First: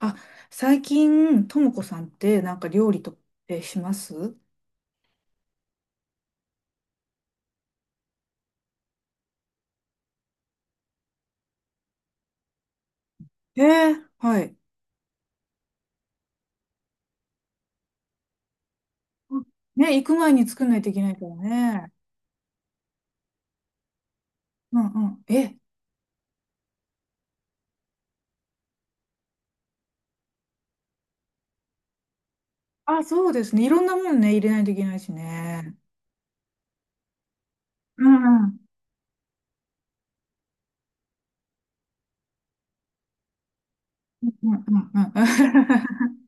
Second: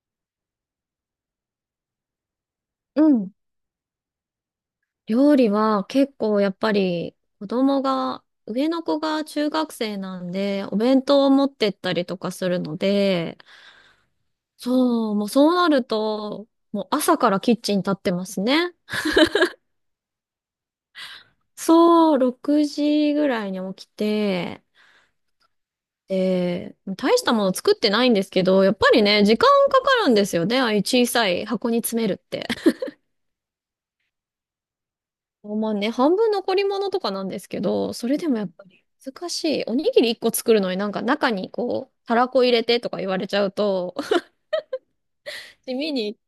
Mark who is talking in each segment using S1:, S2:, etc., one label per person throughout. S1: あ、最近、ともこさんってなんか料理
S2: う
S1: とっ
S2: ん。
S1: てします？
S2: 料理は結構やっぱり子供が、上の子が中学生なんで、お弁当を持ってったりとかするので、
S1: はい。
S2: そう、もうそうなると、もう朝からキッチン立ってますね。
S1: うんね、行く前に作んないといけないからね。
S2: そう、6時ぐらいに起きて、
S1: うんうん。え、
S2: で、大したもの作ってないんですけど、やっぱりね、時間かかるんですよね。ああいう小さい箱に詰めるって。
S1: あ、そうですね。いろんなもんね、入れないといけないし
S2: まあ
S1: ね。
S2: ね、半分残り物とかなんですけど、
S1: う
S2: それでも
S1: ん
S2: や
S1: う
S2: っ
S1: ん。
S2: ぱり難しい。おにぎり1個作るのになんか中にこう、たらこ入れてとか言われちゃうと、
S1: う んうんう
S2: 地味に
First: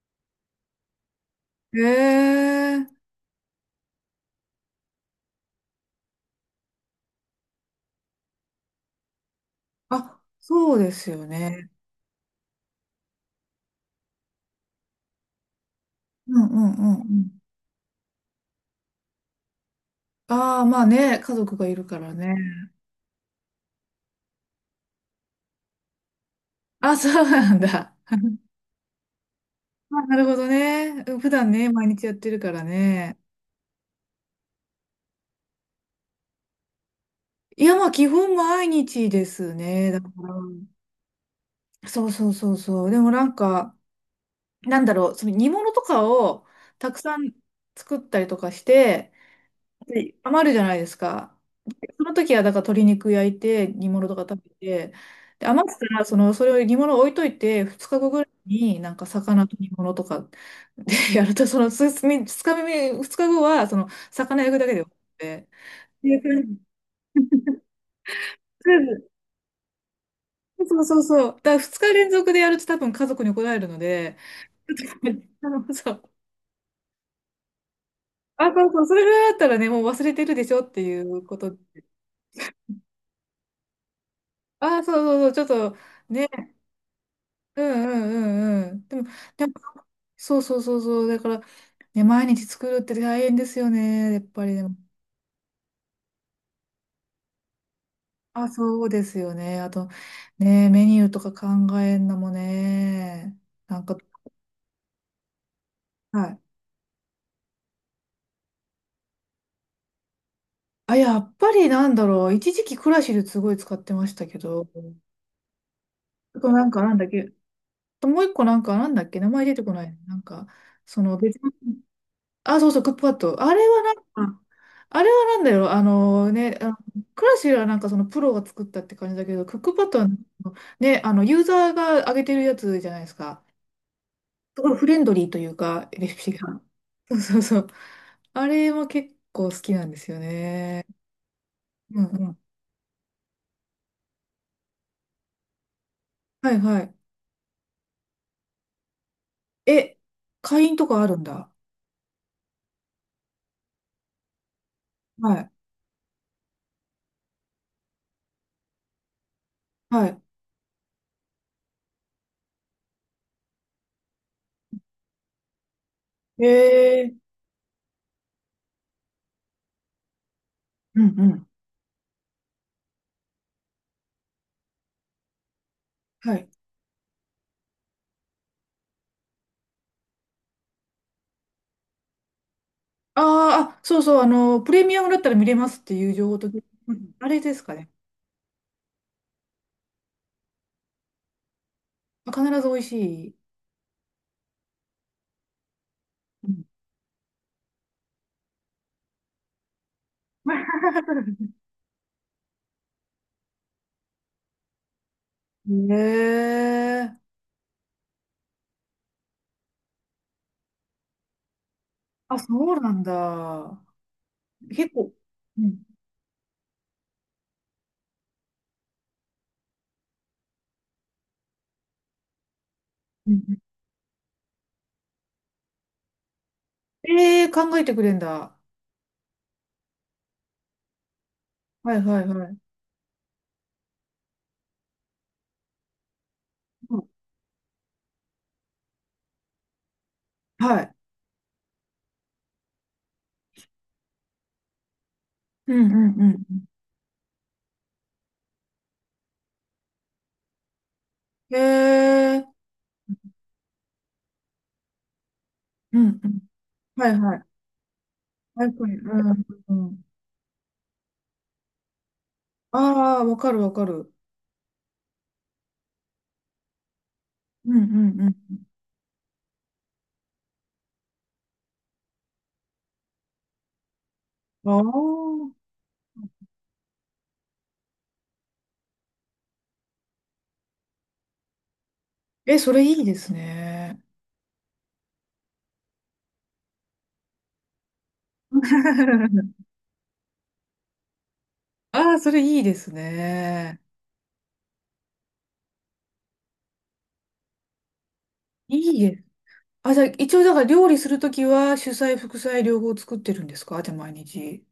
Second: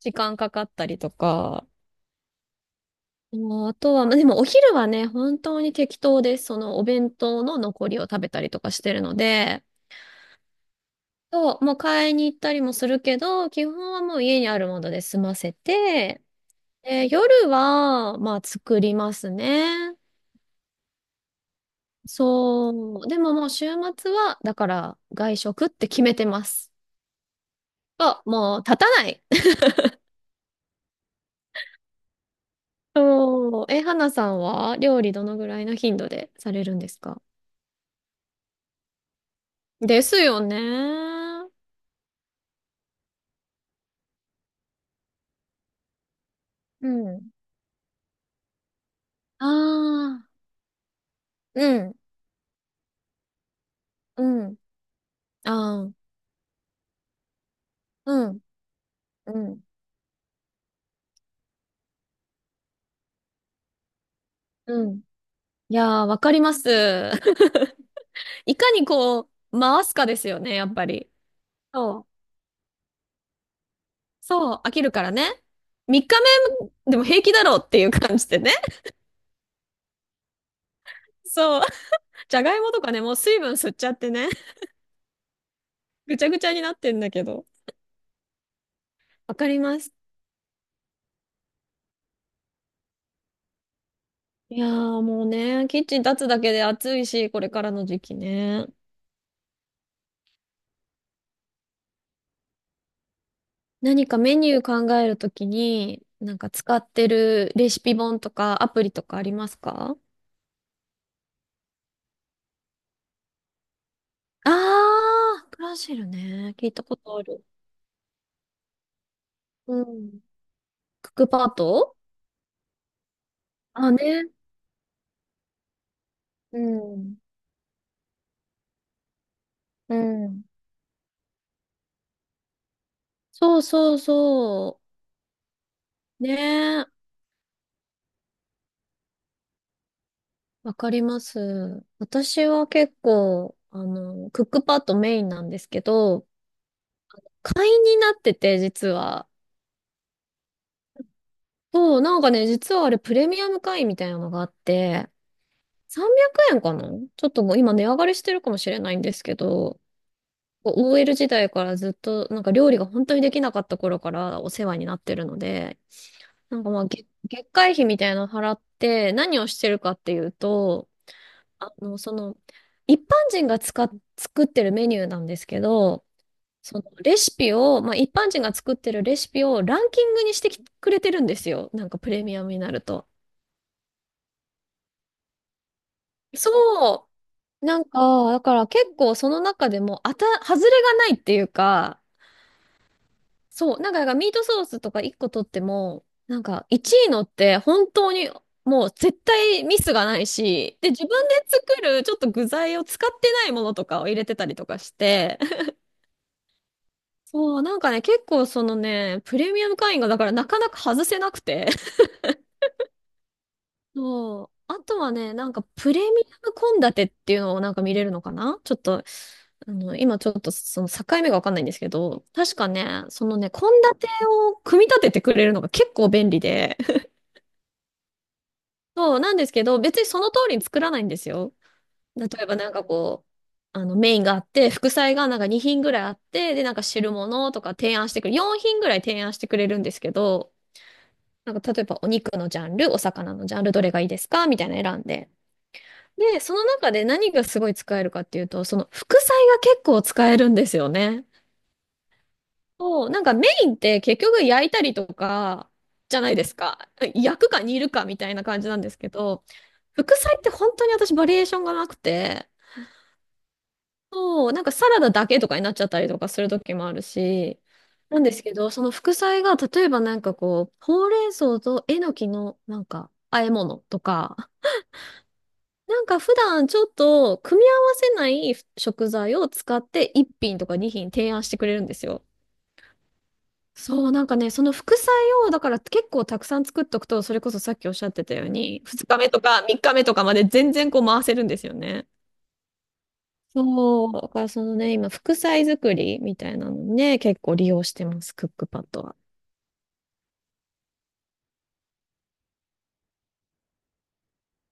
S2: 時間かかったりとか。
S1: ん。
S2: もうあとは、まあでもお昼はね、本当に適当です。そのお弁当の残りを食べたりとかしてるので、
S1: あ、そうですよ
S2: そう、
S1: ね。
S2: もう買いに行ったりもするけど、基本はもう家にあるもので済ませて、
S1: うんうんうんう
S2: で、
S1: ん。
S2: 夜は、まあ作りますね。
S1: ああ、まあね、家族がいるからね。
S2: そう。でももう週末は、だから外食って決めてます。
S1: あ、そうなんだ。
S2: あ、もう立たない。
S1: あ、なるほどね。普段ね、毎日やってるからね。
S2: そう。え、花さんは料理どのぐらいの頻度でされるんですか？
S1: いや、まあ、基本毎日ですね。だ
S2: で
S1: か
S2: すよね。
S1: ら、そうそうそうそう。でもなんか、なんだろう、その煮物とかを
S2: う
S1: たくさ
S2: ん。
S1: ん作ったりとかして、
S2: あ
S1: で
S2: あ、
S1: 余るじゃないですか。
S2: うん、
S1: その時は、だから鶏肉焼いて、煮物とか
S2: う
S1: 食
S2: ん、
S1: べて、で、余った
S2: ああ、
S1: ら、その、それを煮物置いといて、2日後ぐ
S2: う
S1: らい
S2: ん、
S1: になんか
S2: う
S1: 魚と
S2: ん、
S1: 煮物とかで やると、その、2日目、二日後は、その、魚焼くだけで
S2: う
S1: 終わ
S2: ん。
S1: って、
S2: い
S1: っ
S2: やー、
S1: てい
S2: わ
S1: う
S2: かりま
S1: 感じ。
S2: す。いかにこう、回すかですよね、やっ
S1: そう
S2: ぱ
S1: そう
S2: り。
S1: そう。だから2日
S2: そ
S1: 連
S2: う。
S1: 続でやると多分家族に怒られるので、
S2: そう、飽きるから ね。
S1: そ
S2: 3
S1: う。
S2: 日目でも平気だろうっていう感じで
S1: あ、
S2: ね。
S1: そうそう。それぐらいだったらね、もう忘れてるでしょっていうこと。
S2: そう。じゃがいもとかね、もう水分吸っちゃってね、
S1: あ、そうそうそう。ちょっと
S2: ぐちゃぐち
S1: ね、
S2: ゃになってんだけど。
S1: うんうんうんうん。でも、
S2: わ
S1: で
S2: か
S1: も
S2: ります。
S1: そうそうそうそう。だから、ね、毎日作るって大変ですよね。やっぱり
S2: い
S1: で
S2: や
S1: も。
S2: ーもうね、キッチン立つだけで暑いし、これからの時期
S1: あ、
S2: ね。
S1: そうですよね。あと、ね、メニューとか考えんのもね。なんか、
S2: 何かメニュー考えるときに、
S1: は
S2: なん
S1: い。
S2: か使ってるレシピ本とかアプリとかありますか？
S1: あ、やっぱりなんだろう。一時期クラシルすごい使ってましたけど、
S2: あー、クラシル
S1: あと
S2: ね。
S1: な
S2: 聞
S1: ん
S2: い
S1: か
S2: た
S1: な
S2: こ
S1: んだっ
S2: とあ
S1: け、
S2: る。
S1: ともう一個なんか、なんだっけ、名前出てこ
S2: う
S1: ない。な
S2: ん。
S1: んか、そ
S2: クッ
S1: の
S2: ク
S1: 別
S2: パ
S1: の、
S2: ッド。
S1: あ、そうそう、クックパッド。あれは
S2: あ、
S1: なん
S2: ね。
S1: か、あれはなんだよ、あの
S2: う
S1: ね、あの
S2: ん。
S1: クラシルはなんかそのプロが作ったって感じだけど、クックパッ
S2: う
S1: ドは
S2: ん。
S1: ね、あの、ユーザーが上げてるやつじゃないですか。
S2: そうそう
S1: すごい
S2: そ
S1: フレンドリーというか、レ
S2: う。
S1: シ
S2: ね
S1: ピが。
S2: え、
S1: そうそうそう。あれも結構好きなんですよ
S2: わ
S1: ね。
S2: かります。
S1: うんうん。
S2: 私は結構、あの、クックパッドメインなんですけど、
S1: はいはい。
S2: 会員になってて、実は。
S1: え、会員とかあるんだ。
S2: そう、なんかね、実はあれプレミアム会員みたいなのがあって、
S1: はい。
S2: 300円かな？ちょっともう今値上がりしてるかもしれないんですけど、
S1: はい。
S2: こう OL 時代からずっと、なんか料理が本当にできなかった頃からお世話になってるので、
S1: え
S2: なんかまあ、月、
S1: ー、
S2: 月会費みたいなの払って、何をしてるかっていうと、
S1: うんうん。
S2: あの、その、一般人が使っ、作ってるメニューなんですけど、
S1: はい。
S2: そのレシピを、まあ、一般人が作ってるレシピをランキングにしてきくれてるんですよ。なんかプレミアムになると。
S1: あーあ、そうそう、あの、プレミアムだったら見れますっていう情報と、う
S2: そ
S1: んあれです
S2: う。
S1: か
S2: なん
S1: ね。
S2: か、だから結構その中でも、外れがないっていうか、
S1: 必ず美味しい。
S2: そう。なんか、だからミートソースとか1個取っても、なん
S1: うん
S2: か1位のって本当にもう絶対ミスがないし、で、自分で 作るちょっと具材を使ってないものとかを入れてたりとかして、
S1: へえ。
S2: そう、なんかね、結構そのね、プレミアム会員がだからなかなか外せなくて。
S1: あ、そうなんだ。
S2: そう。あ
S1: 結
S2: とは
S1: 構。
S2: ね、なん
S1: う
S2: か
S1: ん
S2: プレミアム献立っていうのをなんか見れるのかな、ちょっと、あの、今ちょっとその境目がわかんないんですけど、確かね、そ
S1: う
S2: の
S1: ん
S2: ね、
S1: うん
S2: 献立を組み立ててくれるのが結構便利で。
S1: えー考えてくれんだ。
S2: そう、なんですけど、別にその通りに作らないんですよ。
S1: はいはい
S2: 例え
S1: は
S2: ば
S1: い。
S2: なんかこう、あのメインがあって、副菜がなんか2品ぐらいあって、で、なんか
S1: うん
S2: 汁物とか提案してくれる、4品ぐらい提案してくれるんですけど、
S1: はい。
S2: なんか例えばお肉のジャンル、お魚のジャンル、どれがいいですかみたいなの選んで。
S1: うんう
S2: で、
S1: ん
S2: その
S1: う
S2: 中で何がすごい使えるかっていうと、その副菜が結構使えるんですよね。
S1: ん。へえ。
S2: そう、なんかメインって結局焼いたりとか
S1: う
S2: じ
S1: ん
S2: ゃ
S1: う
S2: ない
S1: ん。
S2: ですか。
S1: はいは
S2: 焼
S1: い。
S2: くか煮るかみたいな感
S1: はい
S2: じ
S1: はい
S2: なんですけ
S1: う
S2: ど、
S1: んうん。
S2: 副菜って本当に私バリエーションがなくて、
S1: ああ、わかるわかる。
S2: そう、なんかサラダだけとかになっちゃったりとかする時もあるし、
S1: うん
S2: なん
S1: う
S2: で
S1: ん
S2: すけど、その副菜が例えばなんかこう、ほうれん草とえのきのなんか和え物とか、
S1: うん。ああ。
S2: なんか普段ちょっと組み合わせない食材を使って1品とか2品提案してくれるんですよ。
S1: え、それいいですね。
S2: そう、なんかね、その副菜をだから結構たくさん作っとくと、それこそさっきおっしゃってたように、2日目と か3日目とかまで全然こう回せるんですよね。
S1: ああ、それいいですね。
S2: そう、だからそのね、今副菜作りみたいなのにね、結構利用してます、クックパッ
S1: いい
S2: ドは。
S1: です。あ、じゃあ、一応、だから料理するときは、主菜、副菜、両方作ってるんですか？じゃあ、毎日。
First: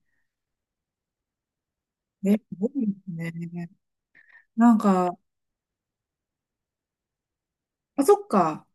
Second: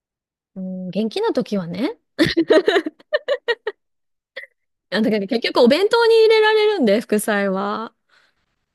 S2: うん、元気な時はね、
S1: え、すごいですね。なん
S2: あんだ
S1: か、
S2: けど結局お弁当に入れられるんで、副菜は。
S1: あ、そっか。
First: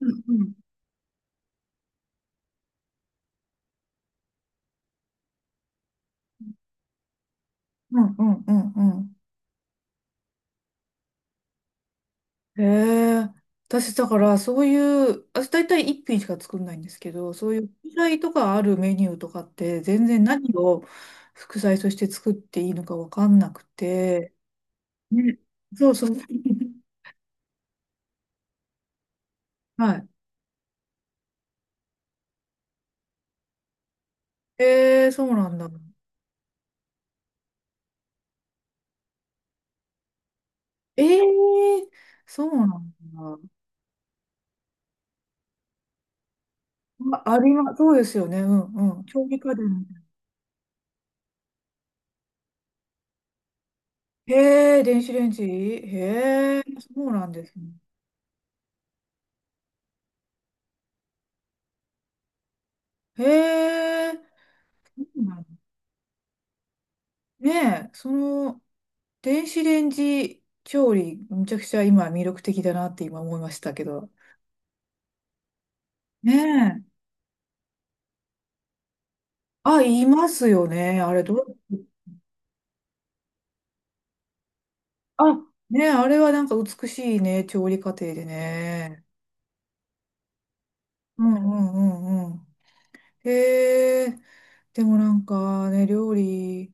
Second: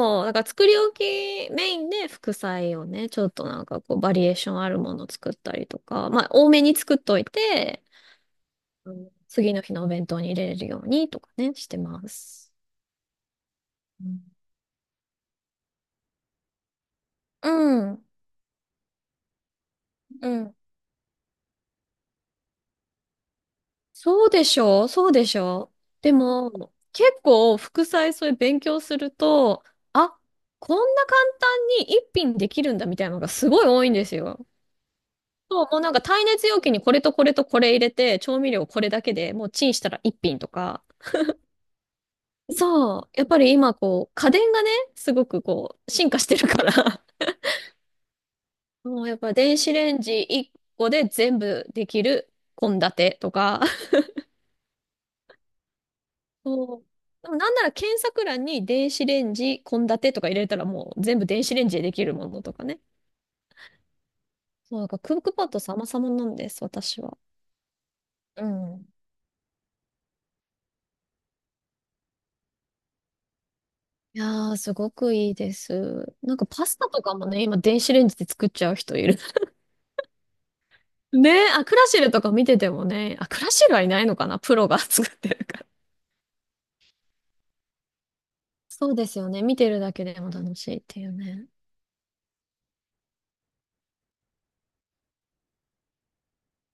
S1: うん
S2: う、だか
S1: う
S2: ら
S1: ん。
S2: 作り置きメインで副菜をね、ちょっとなんかこうバリエーションあるものを作ったりとか、まあ多めに作っといて、
S1: うんうんうんう
S2: あの
S1: ん。
S2: 次の日のお弁当に入れれるようにとかね、してます。
S1: へえ。私、
S2: う
S1: だか
S2: ん
S1: ら、そういう、私、大体一品しか作んないんですけど、そ
S2: う
S1: ういう副
S2: ん、
S1: 菜とかあるメニューとかって、全然
S2: う
S1: 何
S2: ん。
S1: を副菜として作っていいのかわかんなく
S2: そう
S1: て。
S2: でしょう、そうでし
S1: ね、
S2: ょう。
S1: そうそ
S2: で
S1: う。
S2: も、結構副菜そういう勉強すると、
S1: はい。
S2: あ、こんな簡単に一品できるんだみたいなのがすごい多いんですよ。
S1: ええ、そうなん
S2: そう、
S1: だ。
S2: もうなんか耐熱容器にこれとこれとこれ入れて、調味料これだけでもうチンしたら一品とか。
S1: ええそうなん
S2: そう、やっぱり今こう、家電がね、すごくこう、進化してるから、
S1: だ。あ、あります。そうですよね。う んう
S2: も
S1: ん。
S2: うやっ
S1: 調
S2: ぱ
S1: 理家
S2: 電子
S1: 電。
S2: レンジ1個で全部できる献立とか。
S1: へえ、電子レンジ。へえ、
S2: そう。
S1: そうな
S2: で
S1: ん
S2: も
S1: で
S2: な
S1: す
S2: んな
S1: ね。
S2: ら検索欄に電子レンジ献立とか入れたらもう全部電子レンジでできるものとかね。
S1: へえ、
S2: そう、だから
S1: そ
S2: クッ
S1: う
S2: ク
S1: なん
S2: パッ
S1: だ
S2: ド様々なんです、私は。
S1: ねえ、そ
S2: う
S1: の、
S2: ん。
S1: 電子レンジ調理、めちゃくちゃ今魅力的だなって今思いましたけど。
S2: いやー、すごくいいです。
S1: ね
S2: なんかパスタ
S1: え。
S2: とかもね、今電子レンジで作っちゃう人いる。
S1: あ、いますよね。あれ、
S2: ね
S1: ど
S2: え、あ、ク
S1: う、
S2: ラシルとか見ててもね、あ、クラシルはいないのかな、プロが 作って
S1: あ、
S2: るから。
S1: ねえ、あれはなんか美しいね、調理過程で
S2: そう
S1: ね。
S2: ですよね。見てるだけでも楽しいっていう
S1: うんう
S2: ね。
S1: んうんうん。へえ。でもなんかね、料理、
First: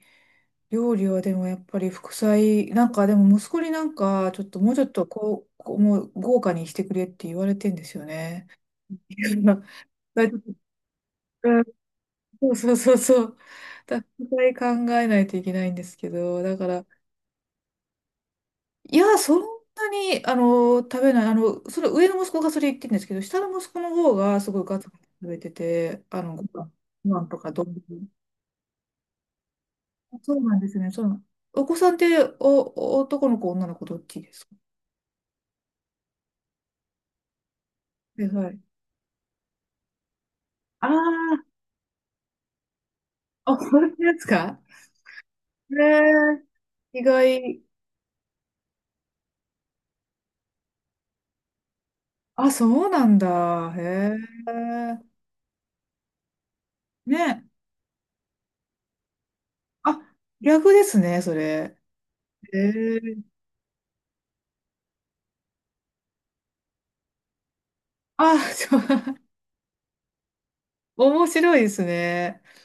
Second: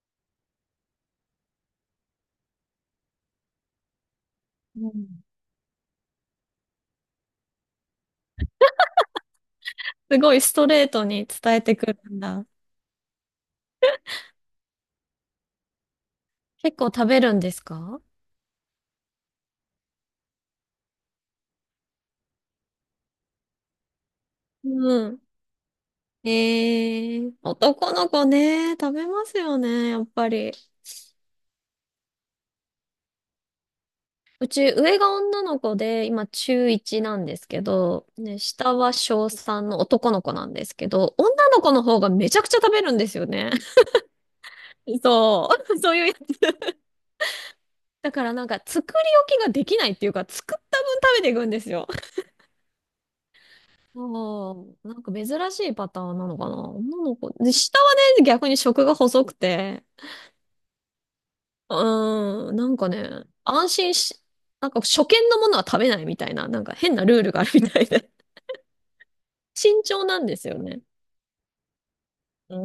S1: 料理はでもやっぱり副菜、なんかでも息子になんかちょっともうちょ
S2: う
S1: っと
S2: ん。
S1: こうもう豪華にしてくれって言われてんですよね。いやだか
S2: す
S1: ら
S2: ご
S1: ちょっ
S2: い
S1: と
S2: ストレートに伝えて
S1: う
S2: くるんだ。
S1: んそうそうそうそう。だ副菜考えないといけないんですけど、だか
S2: 結構
S1: ら、
S2: 食べるんですか？
S1: いや、そんなに、あの、食べない、あの、それ上の息子がそれ言ってるんですけど、下の息子の方がすごいガツ
S2: う
S1: ガツ
S2: ん。
S1: 食べてて、あ
S2: え
S1: の、ご飯とか丼。
S2: 男の子ね、食べますよね、やっぱ
S1: そう
S2: り。
S1: なんですね。そうなん。お子さんって、男の子、女の子、どっちです
S2: う
S1: か？
S2: ち上が女の子で、今中1なんですけど、
S1: はい
S2: ね、
S1: はい。
S2: 下は小3の男の子なんですけ
S1: あ
S2: ど、女の子の方がめちゃくちゃ食べるんですよね。
S1: あ、あ、本当ですか？
S2: そ
S1: へ
S2: う、そういうやつ。
S1: え、意外。
S2: だからなんか作り置きができないっていうか、作った分食べていくんですよ。
S1: あ、そうなんだ。へ
S2: そう、な
S1: え。
S2: んか珍しいパターンなのかな。女の子。
S1: ね。
S2: で、下はね、逆に食が細くて、
S1: あ、逆ですね、それ。
S2: うーん、
S1: へ
S2: なんか
S1: え。
S2: ね、安心し、なんか初見のものは食べないみたいな、なんか変なルールがあるみたいで。
S1: あ、そう、
S2: 慎重なんですよね。
S1: 面白いですね。
S2: うー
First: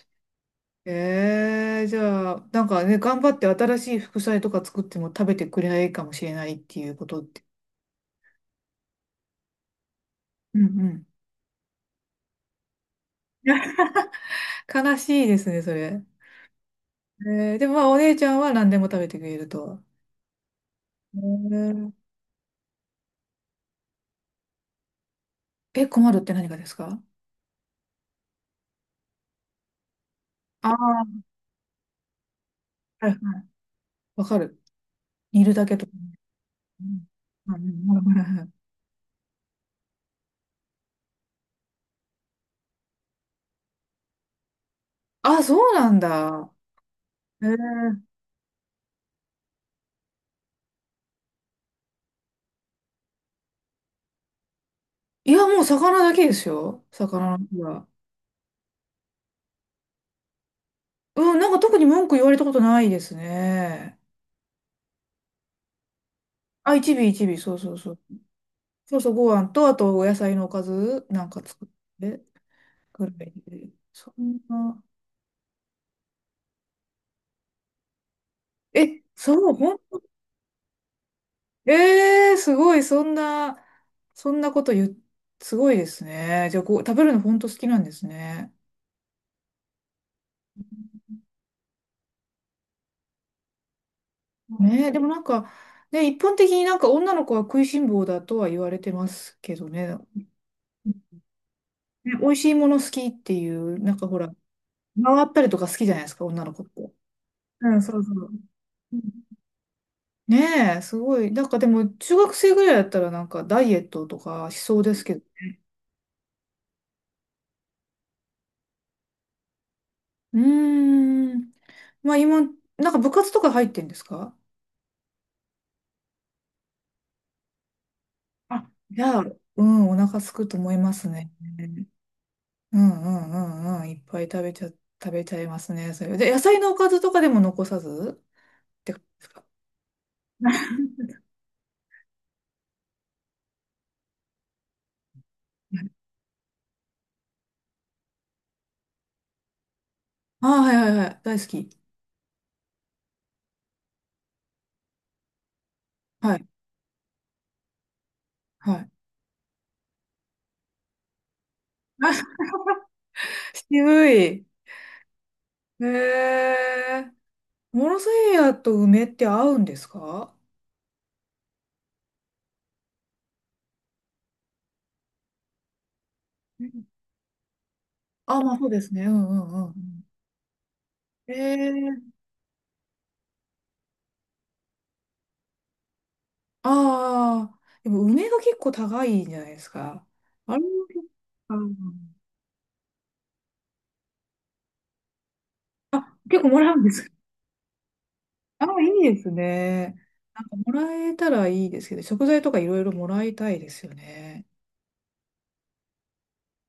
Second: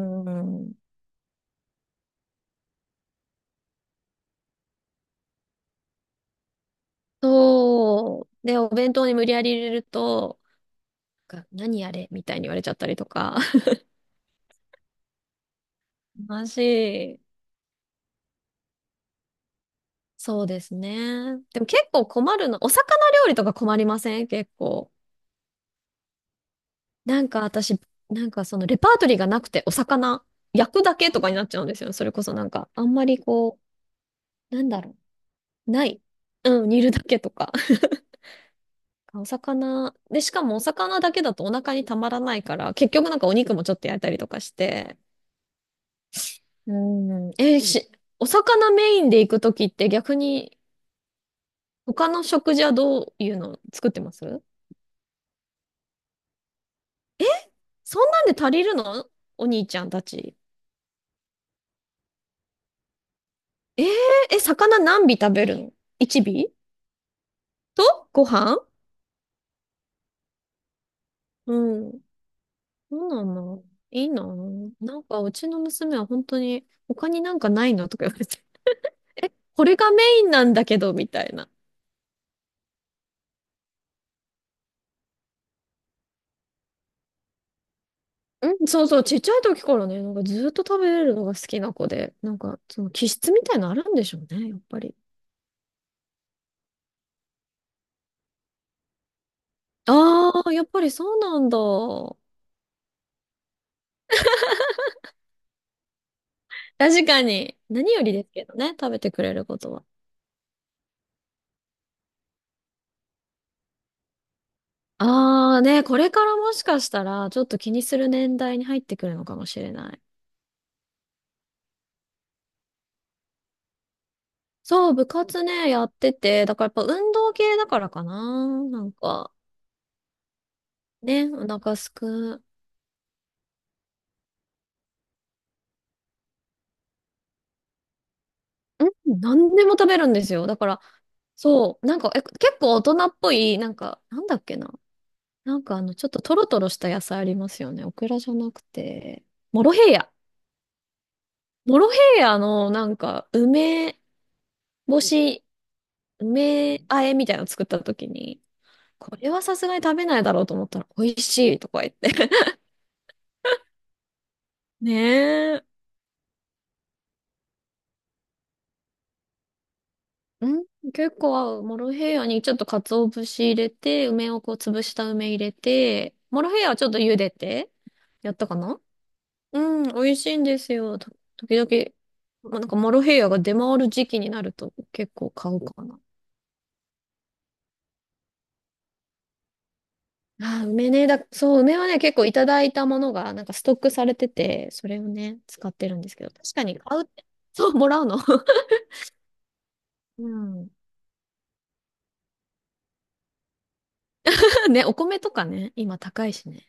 S2: ん。
S1: へえ、じゃあ、なんかね、頑張って新しい副菜とか作っても食べてくれないかもしれないっていうことって。
S2: そう。で、お弁当に無理やり入れると、
S1: うんうん。
S2: が何あれみたいに言われちゃったりとか。
S1: 悲しいですね、それ。
S2: マジ。
S1: でもまあお姉ちゃんは何でも食べてくれると。
S2: そうです
S1: え
S2: ね。でも結
S1: ー、
S2: 構困るの。お魚料理とか困りません、結構？
S1: え、困るって何がですか？
S2: なんか私、なんかそのレパートリーがなくて、お魚
S1: あ
S2: 焼くだ
S1: あ
S2: けとか
S1: ー、
S2: になっちゃうんですよ。それこそなんか、あんま
S1: はいは
S2: り
S1: い。
S2: こ
S1: わか
S2: う、
S1: る。
S2: なんだろ
S1: 煮るだ
S2: う。
S1: け
S2: な
S1: とか。
S2: い。うん、煮
S1: う
S2: るだ
S1: ん
S2: けとか。
S1: うん うんはいはい
S2: お魚。で、しかもお魚だけだとお腹にたまらないから、結局なんかお肉もちょっと焼いたりとかして、
S1: あ、そうなんだ。
S2: うん。
S1: え
S2: えーし、
S1: ー、
S2: お魚メインで行くときって逆に他の食事はどういうの作ってます？
S1: いや、もう魚だけですよ。魚の日は。
S2: そんなんで足りるの？お兄ちゃんたち。
S1: うん、なんか特に文句言われたことないです
S2: えー、
S1: ね。
S2: え、魚何尾食べるの？ 1 尾
S1: あ、一尾一尾、そうそうそう。
S2: とご飯？
S1: そうそう、ご飯と、あとお野菜のおかずなんか作っ
S2: うん。
S1: てく
S2: そう
S1: ら
S2: な
S1: い
S2: んだ。
S1: で。
S2: いい
S1: そ
S2: な。
S1: んな。
S2: なんかうちの娘は本当に他になんかないのとか言われて。
S1: え、そう、
S2: これがメインなんだけど、みたいな。
S1: ええーすごい、そんな、そんなこと言う、すごいですね。じゃあ、こう、食べるの本当好きなんですね。
S2: うん、そうそう、ちっちゃい時からね、なんかずっと食べれるのが好きな子で、なんかその気質みたいなのあるんでしょうね、やっぱ
S1: ねえ、
S2: り。
S1: でもなんか、ね、一般的になんか女の子は食いしん坊だとは言われてますけどね。
S2: ああ、やっぱりそうなんだ。
S1: ね、美味しいもの好きっていう、なんかほら、回ったりとか好きじゃないですか、女の子って。
S2: 確かに。
S1: うん、
S2: 何
S1: そ
S2: よ
S1: うそ
S2: りで
S1: う。
S2: すけどね、食
S1: う
S2: べ
S1: ん
S2: てくれることは。
S1: ねえ、すごい。なんかでも、中学生ぐらいだったらなんかダイエットとかしそうですけど。
S2: ああね、これからもしかしたら、ちょっと気にする年代に入ってくるのかもしれない。
S1: うーん。まあ今、なんか部活とか入ってんですか？
S2: そう、部活ね、やってて、だからやっぱ運動系だからかな。
S1: あ、
S2: なん
S1: じゃあ、
S2: か、
S1: うん、お腹すくと思います
S2: ね、
S1: ね。
S2: お腹すく。
S1: うんうんうんうん、いっぱい食べちゃいますね。それで、野菜のおかずとかでも残さずっ
S2: う
S1: てこと
S2: ん、
S1: ですか？
S2: 何でも食べるんですよ。
S1: あ
S2: だから、そう、なんか、え、結構大人っぽい、なんか、なんだっけな。なんかあの、ちょっとトロトロした野菜ありますよね。オクラじゃなくて、モロヘイヤ。
S1: あ、はいはいはい。大好
S2: モ
S1: き。
S2: ロヘイヤのなんか梅干し、
S1: はい。
S2: 梅和えみたいなの作った時に、
S1: はい。
S2: これはさすがに食べないだろうと思ったら美味しいとか言っ て。
S1: あ、渋い。
S2: ねえ。
S1: へえ。モロセイヤと梅って合うんですか？
S2: うん、結構合う。モロヘイヤにちょっと鰹節入れて、梅をこう潰した梅入れて、モロヘイ
S1: う
S2: ヤはち
S1: ん
S2: ょっと茹でて、やっ
S1: あ、
S2: た
S1: ま
S2: か
S1: あそうで
S2: な？
S1: すね。うんうんう
S2: うん、
S1: ん。
S2: 美味しいんですよ。と
S1: へ
S2: 時々、
S1: え。
S2: まあなんかモロヘイヤが出回る時期になると結構買うかな。
S1: ああ。でも梅が結構高いんじゃないですか？あれ
S2: あー、
S1: も
S2: 梅
S1: 結
S2: ね。
S1: 構、
S2: だ、そう、梅はね、結構いただいたものが、なんかストックされてて、それをね、使ってるんで
S1: あ、
S2: すけど、確
S1: 結構も
S2: か
S1: らう
S2: に
S1: んで
S2: 買うっ
S1: す。
S2: て、そう、もらうの。
S1: あ、いいですね。
S2: う
S1: なんか
S2: ん。
S1: もらえたらいいですけど、食材とかいろいろもらいたいですよね。
S2: ね、お米とかね、今高いしね。